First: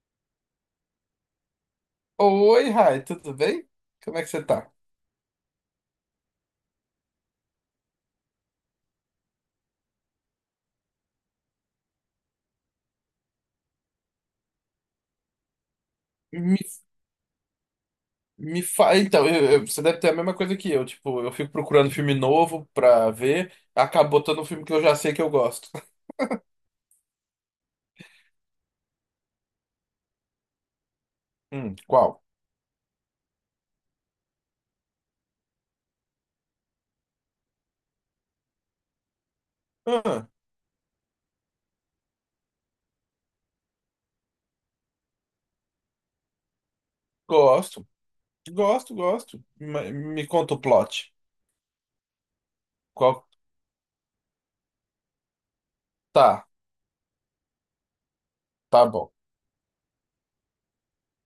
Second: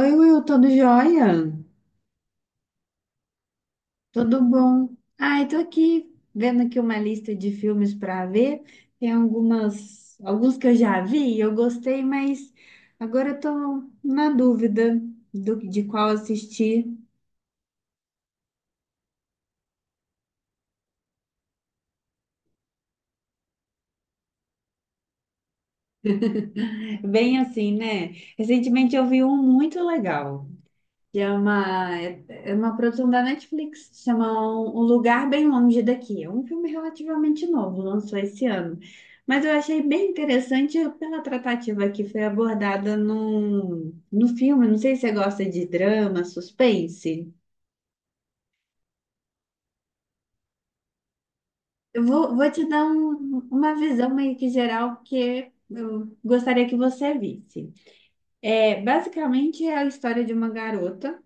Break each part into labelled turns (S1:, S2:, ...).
S1: Oi, Will, tudo jóia?
S2: Oi, Rai, tudo bem? Como é que
S1: Tudo
S2: você tá?
S1: bom? Ai, tô aqui vendo aqui uma lista de filmes para ver. Tem alguns que eu já vi e eu gostei, mas agora eu tô na dúvida de qual
S2: Me,
S1: assistir.
S2: Então, você deve ter a mesma coisa que eu. Tipo, eu fico procurando filme novo pra ver, acabou botando um filme que eu já sei que eu gosto.
S1: Bem assim, né? Recentemente eu vi um muito legal. Que é
S2: Qual?
S1: é uma produção da Netflix, se chama Um Lugar Bem Longe Daqui. É um filme relativamente novo, lançou esse ano. Mas eu achei bem
S2: Ah,
S1: interessante pela tratativa que foi abordada no filme. Não sei se você gosta de drama, suspense.
S2: gosto, gosto, gosto. Me conta o plot.
S1: Vou te dar
S2: Qual?
S1: uma visão meio que geral que eu
S2: Tá,
S1: gostaria que você visse. É,
S2: tá bom.
S1: basicamente é a história de uma garota.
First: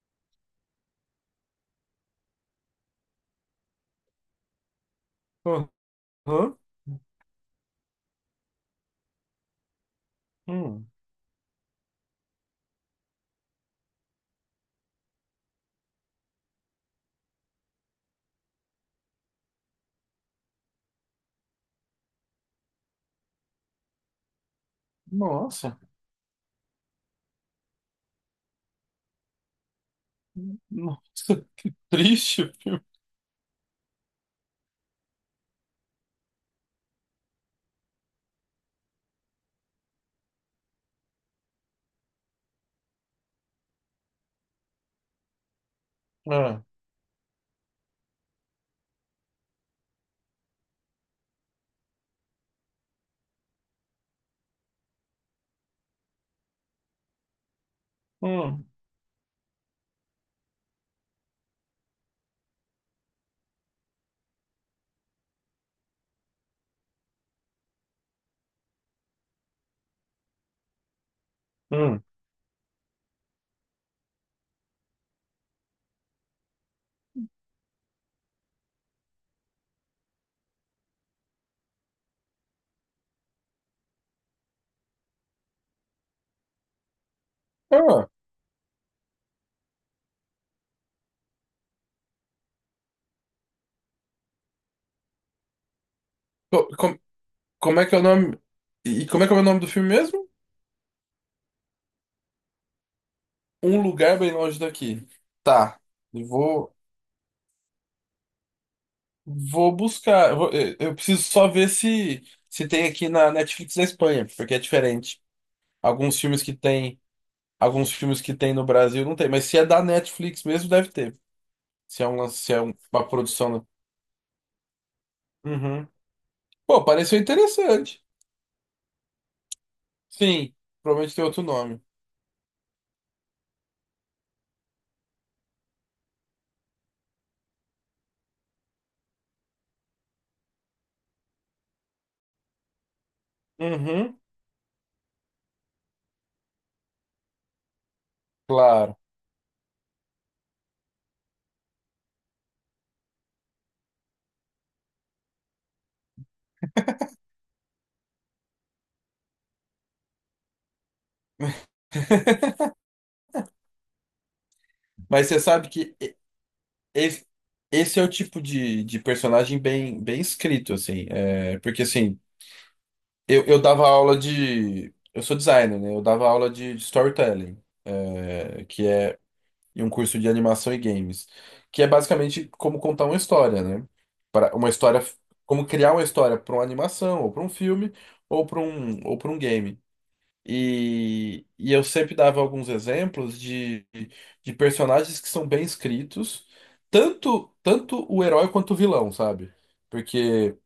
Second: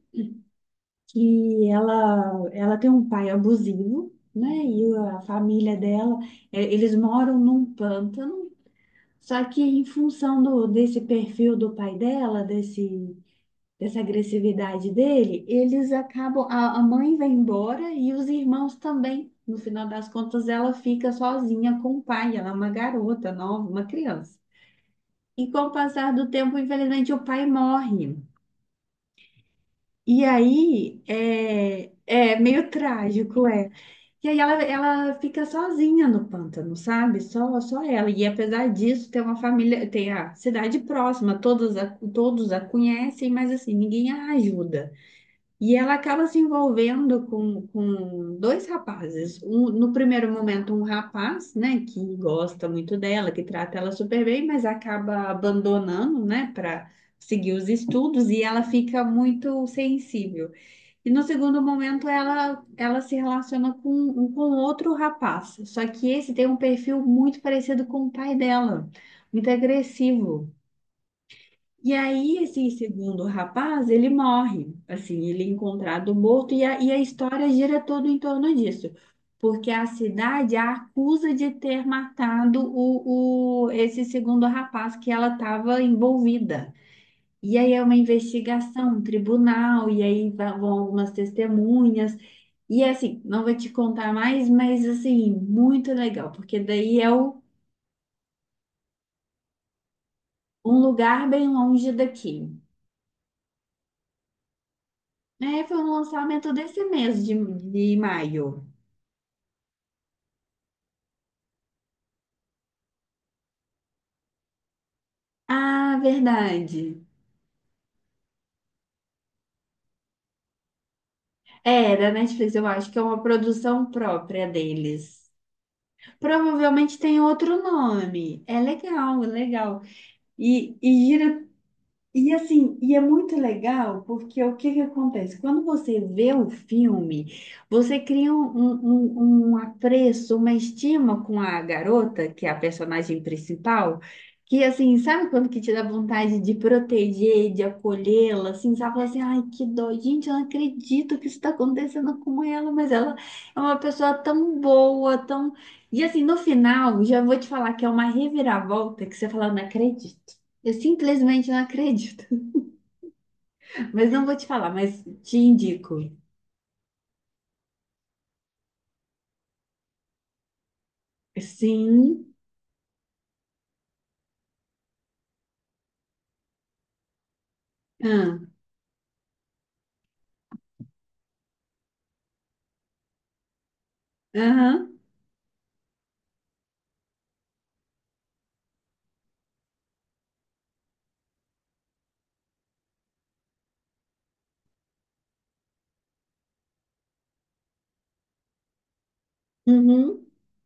S1: Que ela tem um pai abusivo, né? E a família dela,
S2: Aham.
S1: é, eles moram num pântano, só que em função
S2: Hum,
S1: desse perfil do pai dela, desse, dessa agressividade dele, eles acabam, a mãe vai embora e os irmãos também. No final das contas, ela fica sozinha com o pai, ela é uma garota nova, uma criança. E com o
S2: nossa,
S1: passar do tempo, infelizmente, o pai morre. E aí
S2: nossa, que
S1: é
S2: triste o
S1: meio
S2: filme.
S1: trágico, é. E aí ela fica sozinha no pântano, sabe? Só ela. E apesar disso, tem uma família, tem a cidade próxima, todos a conhecem, mas assim, ninguém a ajuda. E ela acaba se
S2: Ah,
S1: envolvendo com dois rapazes. Um, no primeiro momento, um rapaz, né, que gosta muito dela, que trata ela super bem, mas acaba abandonando, né, para seguir os estudos, e ela
S2: hum,
S1: fica muito sensível. E no segundo momento ela se relaciona com um com outro rapaz. Só que esse tem um perfil muito parecido com o pai dela, muito agressivo. E
S2: hum.
S1: aí esse segundo rapaz, ele morre, assim, ele é encontrado morto e e a história gira todo em torno disso. Porque a cidade a acusa de ter matado esse segundo rapaz que ela estava envolvida. E aí é uma
S2: Ah,
S1: investigação, um tribunal, e aí vão algumas testemunhas. E assim, não vou te contar mais, mas assim, muito legal, porque
S2: co- com-
S1: daí é
S2: como é que é o nome? E como é que é o nome do filme mesmo?
S1: um lugar bem longe daqui.
S2: Um Lugar Bem Longe Daqui.
S1: É, foi
S2: Tá.
S1: um
S2: Eu
S1: lançamento
S2: vou,
S1: desse mês de maio.
S2: vou buscar. Eu preciso só ver se tem aqui na Netflix da Espanha, porque é diferente.
S1: Ah,
S2: Alguns filmes que tem,
S1: verdade.
S2: alguns filmes que tem no Brasil não tem, mas se é da Netflix mesmo, deve ter.
S1: É,
S2: Se é
S1: da
S2: um, lance- se
S1: Netflix,
S2: é
S1: eu
S2: um-
S1: acho que é
S2: Uma
S1: uma
S2: produção.
S1: produção própria deles.
S2: Uhum. Pô,
S1: Provavelmente
S2: pareceu
S1: tem outro
S2: interessante.
S1: nome. É legal, é legal.
S2: Sim,
S1: E
S2: provavelmente tem outro
S1: gira.
S2: nome.
S1: E assim, e é muito legal porque o que que acontece? Quando você vê o filme, você cria um apreço, uma estima com a garota, que é a personagem principal,
S2: Uhum,
S1: que assim, sabe quando que te dá vontade de proteger, de acolhê-la, assim, sabe?
S2: claro.
S1: Fala assim, ai, que dó, gente, eu não acredito que isso está acontecendo com ela, mas ela é uma pessoa tão boa, tão... E assim, no final, já vou te falar que é uma reviravolta que você fala, não acredito. Eu simplesmente não acredito. Mas não vou te falar, mas
S2: Mas
S1: te
S2: você sabe
S1: indico.
S2: que esse, esse é o tipo de personagem bem, bem escrito, assim. É, porque assim.
S1: Sim.
S2: Eu dava aula de. Eu sou designer, né? Eu dava aula de storytelling,
S1: Ah,
S2: é, que é em um curso de animação e games, que é basicamente como contar uma história, né? Para uma
S1: aham,
S2: história, como criar uma história para uma animação, ou para um filme, ou para um game. E eu sempre dava alguns exemplos de personagens que são bem escritos, tanto o herói quanto o vilão, sabe?
S1: uhum.
S2: Porque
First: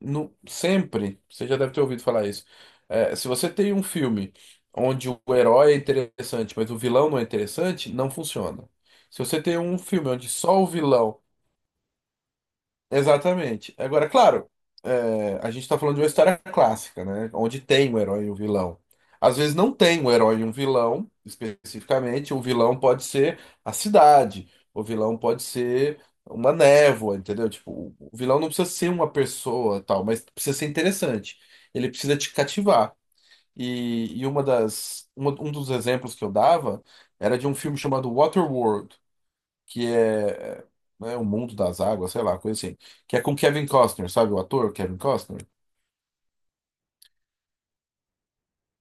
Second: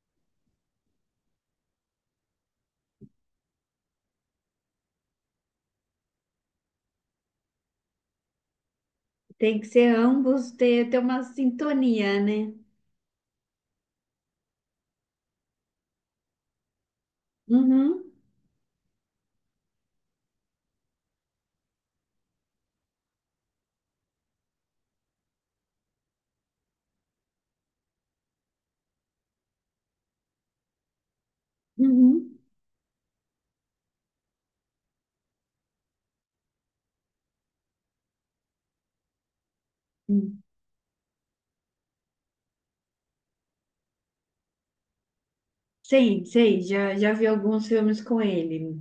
S2: no, sempre, você já deve ter ouvido falar isso. É, se você tem um filme onde o herói é interessante, mas o vilão não é interessante, não funciona. Se você tem
S1: Tem que
S2: um
S1: ser
S2: filme onde
S1: ambos
S2: só o
S1: ter uma
S2: vilão.
S1: sintonia, né?
S2: Exatamente. Agora, claro, é, a gente está falando de uma história clássica, né? Onde tem um
S1: Uhum,
S2: herói e um vilão. Às vezes não tem um herói e um vilão, especificamente. O vilão pode ser a cidade, o vilão pode ser uma névoa, entendeu? Tipo, o vilão não precisa ser uma pessoa, tal, mas precisa ser interessante. Ele precisa te
S1: uhum.
S2: cativar. E um dos exemplos que eu dava era de um filme chamado Waterworld, que
S1: Hum.
S2: é, né, O Mundo das Águas, sei lá, coisa assim, que é com Kevin Costner, sabe o ator Kevin Costner?
S1: Sei, sei. Já vi alguns filmes com ele.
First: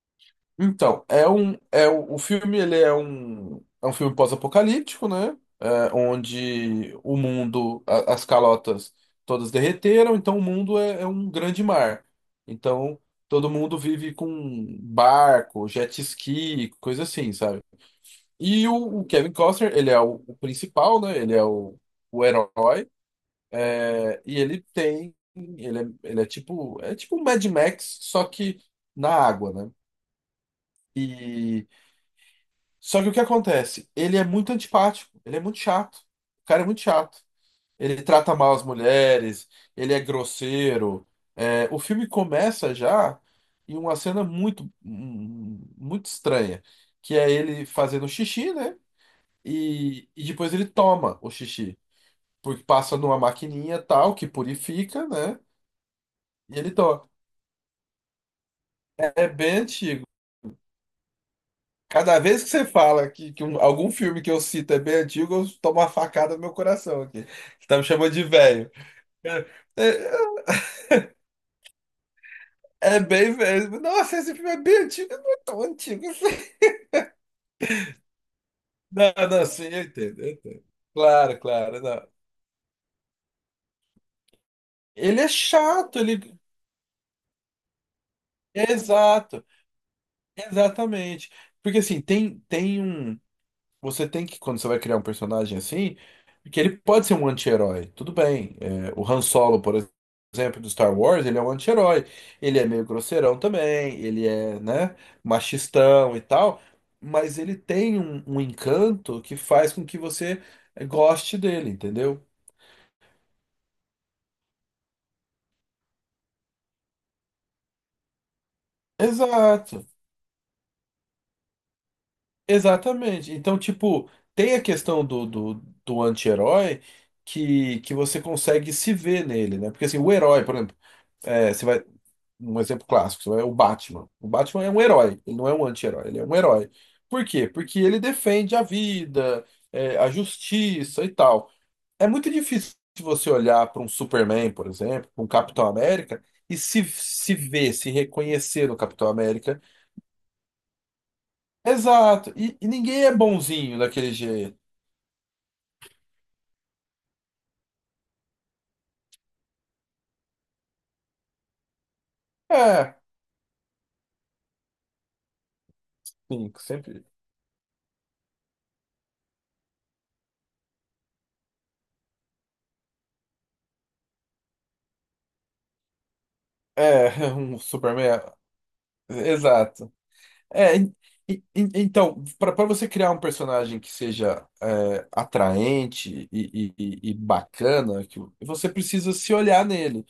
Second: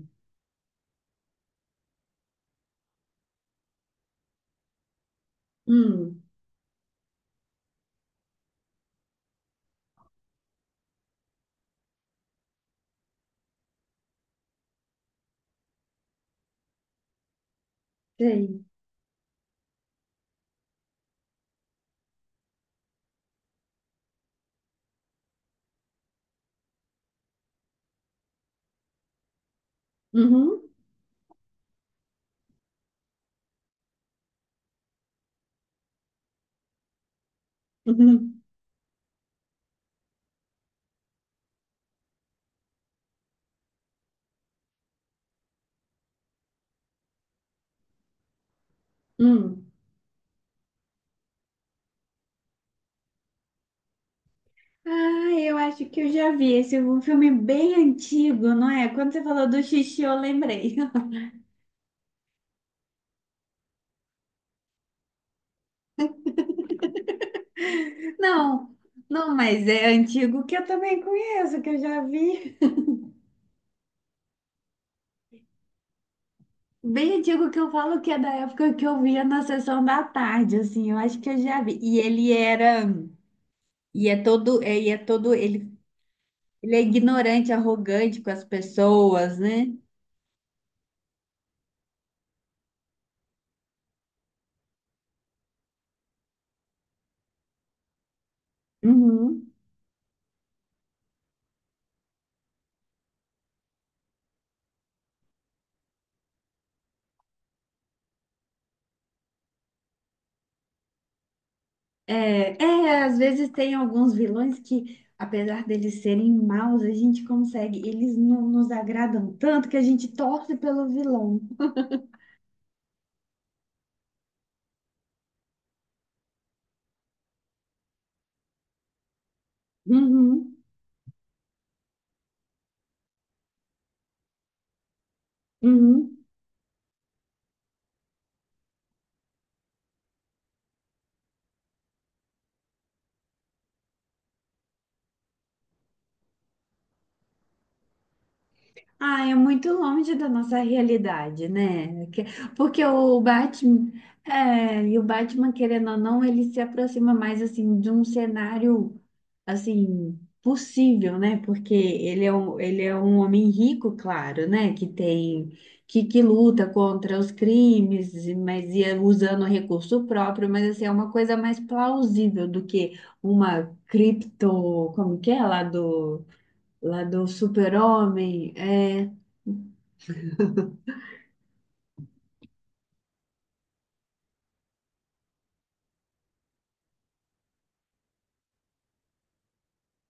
S2: Então, é o filme, ele é um filme pós-apocalíptico, né? É,
S1: Hum,
S2: onde o mundo, as calotas todas derreteram, então o mundo é um grande mar. Então, todo mundo vive com barco, jet ski, coisa assim, sabe?
S1: sei.
S2: E o Kevin Costner, ele é o principal, né? Ele é o herói. E ele tem, ele é tipo um Mad Max, só que na água, né?
S1: Uhum,
S2: E só que o que acontece? Ele é muito antipático, ele é muito chato. O cara é muito chato. Ele trata
S1: uhum,
S2: mal as mulheres, ele é grosseiro. É, o filme começa já em uma cena muito, muito estranha, que é ele fazendo xixi, né?
S1: hum.
S2: E depois ele toma o xixi, porque passa numa maquininha tal que purifica,
S1: Ah,
S2: né?
S1: eu acho que eu já vi.
S2: E ele
S1: Esse é um
S2: toma.
S1: filme bem antigo, não é? Quando você
S2: É
S1: falou
S2: bem
S1: do xixi,
S2: antigo.
S1: eu lembrei.
S2: Cada vez que você fala que, algum filme que eu cito é bem antigo, eu tomo uma facada no meu coração aqui. Você tá me chamando de
S1: Não,
S2: velho.
S1: não,
S2: Cara,
S1: mas é
S2: É,
S1: antigo que eu também conheço, que eu já vi.
S2: é bem velho. Nossa, esse filme é bem antigo, não é tão antigo assim.
S1: Bem antigo que eu falo que é da época que eu
S2: Não,
S1: via na
S2: não, sim, eu
S1: sessão da
S2: entendo, eu
S1: tarde,
S2: entendo.
S1: assim, eu acho que eu
S2: Claro,
S1: já vi.
S2: claro,
S1: E
S2: não.
S1: ele era, e é todo, e é
S2: Ele é
S1: todo, ele,
S2: chato, ele.
S1: ele é ignorante, arrogante com as pessoas,
S2: Exato,
S1: né?
S2: exatamente. Porque assim, tem um. Você tem que, quando você vai criar um personagem assim, que ele pode ser um anti-herói, tudo bem. É, o Han
S1: Uhum.
S2: Solo, por exemplo, do Star Wars, ele é um anti-herói. Ele é meio grosseirão também, ele é, né, machistão e tal, mas ele tem um encanto que faz com que você goste dele, entendeu?
S1: É, é, às vezes tem alguns vilões que, apesar deles serem maus, a gente consegue, eles não nos agradam tanto que a
S2: Exato,
S1: gente torce pelo vilão.
S2: exatamente. Então, tipo, tem a questão do anti-herói que você consegue se ver nele, né? Porque assim, o herói, por
S1: Uhum.
S2: exemplo. É, você vai. Um exemplo clássico, você vai, o Batman. O Batman é um herói, ele não é um anti-herói, ele
S1: Uhum.
S2: é um herói. Por quê? Porque ele defende a vida, é, a justiça e tal. É muito difícil você olhar para um Superman, por exemplo, para um Capitão América, e se ver, se reconhecer no Capitão
S1: Ah, é
S2: América.
S1: muito longe da nossa realidade, né? Que...
S2: Exato, e
S1: Porque
S2: ninguém é
S1: o
S2: bonzinho
S1: Batman,
S2: daquele jeito.
S1: e o Batman, querendo ou não, ele se aproxima mais, assim, de um cenário, assim, possível, né? Porque ele é
S2: É,
S1: um homem rico, claro, né? Que tem, que
S2: sim,
S1: luta
S2: sempre.
S1: contra os crimes, e... mas ia usando recurso próprio, mas, assim, é uma coisa mais plausível do que uma cripto, como que é, lá
S2: É,
S1: do
S2: um Superman.
S1: super-homem, é...
S2: É, Exato. É, então, para você criar um personagem que seja é, atraente e bacana, que você precisa se olhar nele.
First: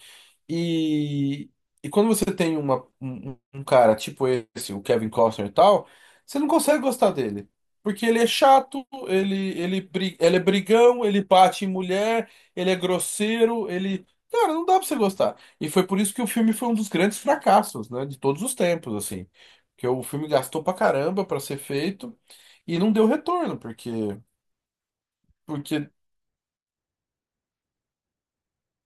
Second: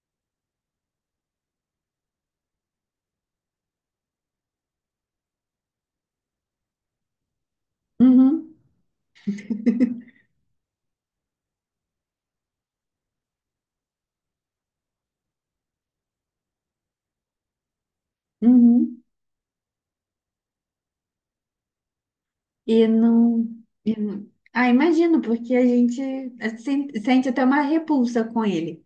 S2: E, e quando você tem um cara tipo esse, o Kevin Costner e tal, você não consegue gostar dele. Porque ele é
S1: Uhum,
S2: chato, ele é brigão, ele bate em mulher, ele é grosseiro, ele. Cara, não dá pra você gostar. E foi por isso que o filme foi um dos grandes fracassos, né? De todos os tempos,
S1: uhum.
S2: assim. Porque o filme gastou pra caramba pra ser feito e
S1: E
S2: não deu retorno, porque.
S1: não... Ah, imagino, porque a
S2: Porque.
S1: gente sente até uma repulsa com ele,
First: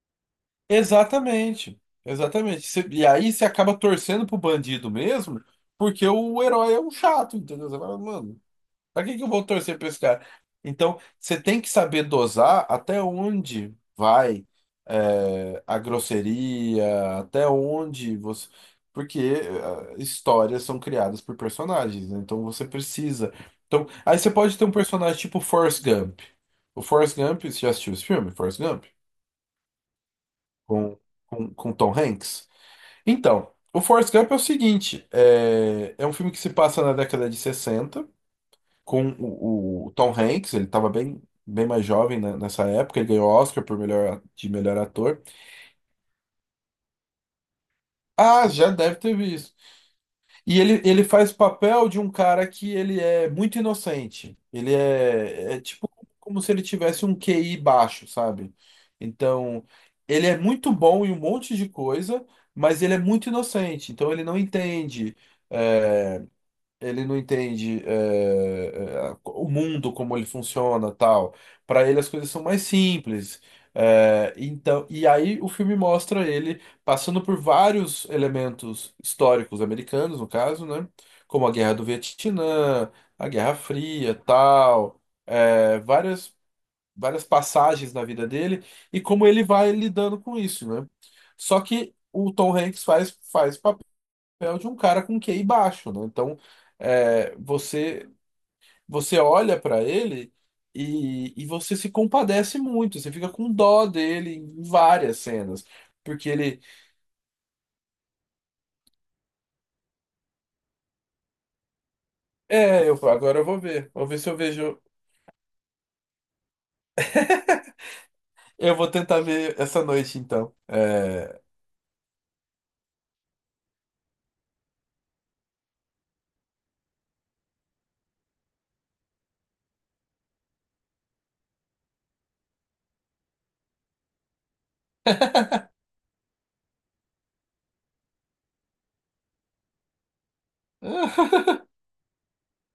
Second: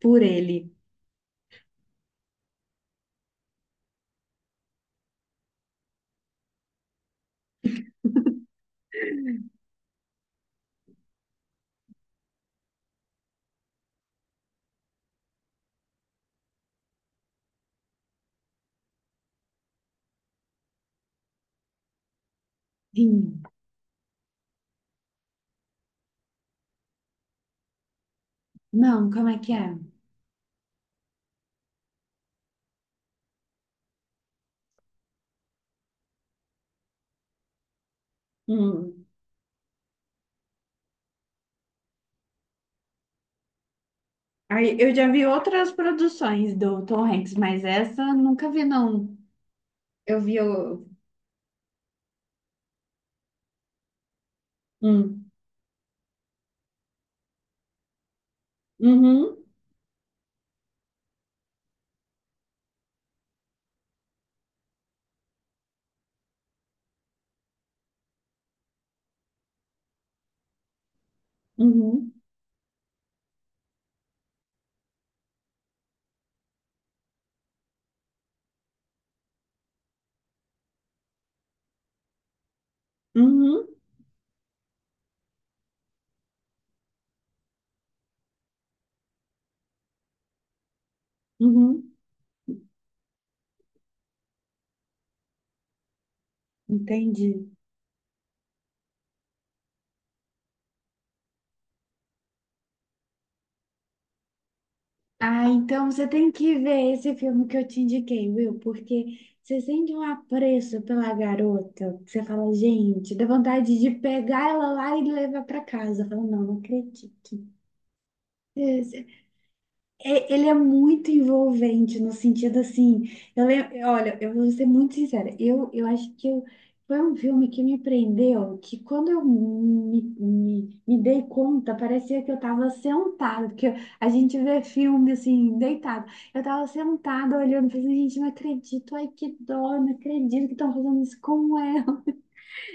S1: por ele.
S2: Exatamente, exatamente. E aí você acaba torcendo pro bandido mesmo, porque o herói é um chato, entendeu? Você fala, mano, pra que que eu vou torcer pra esse cara? Então, você tem que saber dosar até onde vai é, a grosseria, até onde você. Porque é, histórias são criadas por personagens, né? Então você precisa.
S1: Hum.
S2: Então, aí você pode ter um personagem tipo Forrest Gump. O Forrest Gump, você já assistiu esse filme? Forrest Gump?
S1: Não, como é que é?
S2: com, com Tom Hanks. Então, o Forrest Gump é o seguinte: é um filme que se passa na década de 60,
S1: Hum.
S2: com o Tom Hanks, ele estava bem, bem mais jovem né, nessa época, ele ganhou Oscar por de
S1: Aí,
S2: melhor
S1: eu já
S2: ator.
S1: vi outras produções do Tom Hanks, mas essa eu
S2: Ah,
S1: nunca vi,
S2: já deve ter
S1: não.
S2: visto.
S1: Eu vi
S2: E ele,
S1: o.
S2: ele faz o papel de um cara que ele é muito inocente. Ele
S1: Hum.
S2: é tipo como se ele tivesse um QI baixo, sabe?
S1: Uhum,
S2: Então, ele é muito bom em um monte de coisa, mas ele é muito inocente. Então, ele não entende. eh, Ele não entende o mundo, como ele funciona, tal. Para ele as
S1: uhum,
S2: coisas são mais simples. É, então, e aí o filme mostra ele passando por vários elementos históricos americanos, no caso, né? Como a Guerra do Vietnã, a Guerra
S1: uhum,
S2: Fria, tal. É, várias passagens na vida dele e como ele vai lidando com isso, né? Só
S1: uhum.
S2: que o Tom Hanks faz papel de um cara com QI baixo, né? Então,
S1: Entendi.
S2: é, você olha para ele e você se compadece muito, você fica com dó dele em várias
S1: Ah,
S2: cenas,
S1: então você
S2: porque
S1: tem que
S2: ele,
S1: ver esse filme que eu te indiquei, Will, porque você sente um apreço pela garota, que você fala,
S2: é, eu
S1: gente, dá
S2: agora,
S1: vontade de
S2: vou ver se eu
S1: pegar ela
S2: vejo,
S1: lá e levar pra casa. Eu falo, não, não acredito.
S2: eu vou tentar ver essa noite
S1: É, ele é
S2: então.
S1: muito
S2: É,
S1: envolvente no sentido assim, eu lembro, olha, eu vou ser muito sincera, eu acho que foi um filme que me prendeu, que quando eu me dei conta, parecia que eu estava sentada, porque a gente vê filme assim, deitado. Eu estava sentada olhando, pensando, gente, não acredito, ai que dó, não acredito que estão fazendo isso com ela.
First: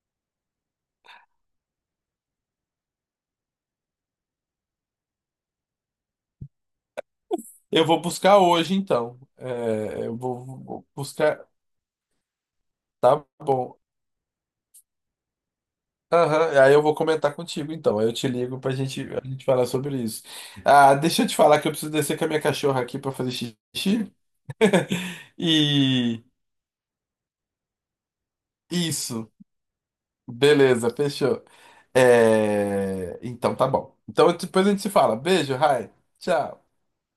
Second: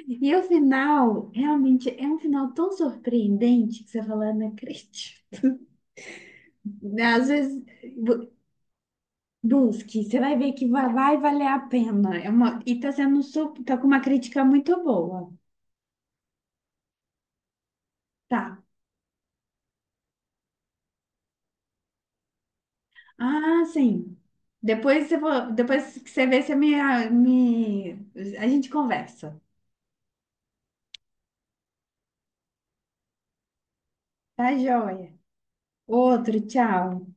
S1: E o final, realmente, é um final tão surpreendente que você fala, não acredito. Às vezes.
S2: eu vou buscar hoje então,
S1: Busque,
S2: É, eu
S1: você vai
S2: vou
S1: ver que
S2: vou
S1: vai
S2: buscar,
S1: valer a pena. É uma, e tá sendo
S2: tá
S1: super, tá
S2: bom.
S1: com uma crítica muito boa.
S2: Aham, aí eu vou comentar contigo então. Aí eu te
S1: Tá.
S2: ligo pra gente, a gente falar sobre isso. Ah, deixa eu te falar que eu preciso descer com a minha cachorra aqui pra fazer
S1: Ah,
S2: xixi.
S1: sim. Depois, depois que
S2: E
S1: você vê, você me, me. A gente
S2: isso,
S1: conversa.
S2: beleza, fechou. É, Então tá bom. Então
S1: Tá,
S2: depois a gente se
S1: joia?
S2: fala. Beijo, Rai.
S1: Outro,
S2: Tchau.
S1: tchau.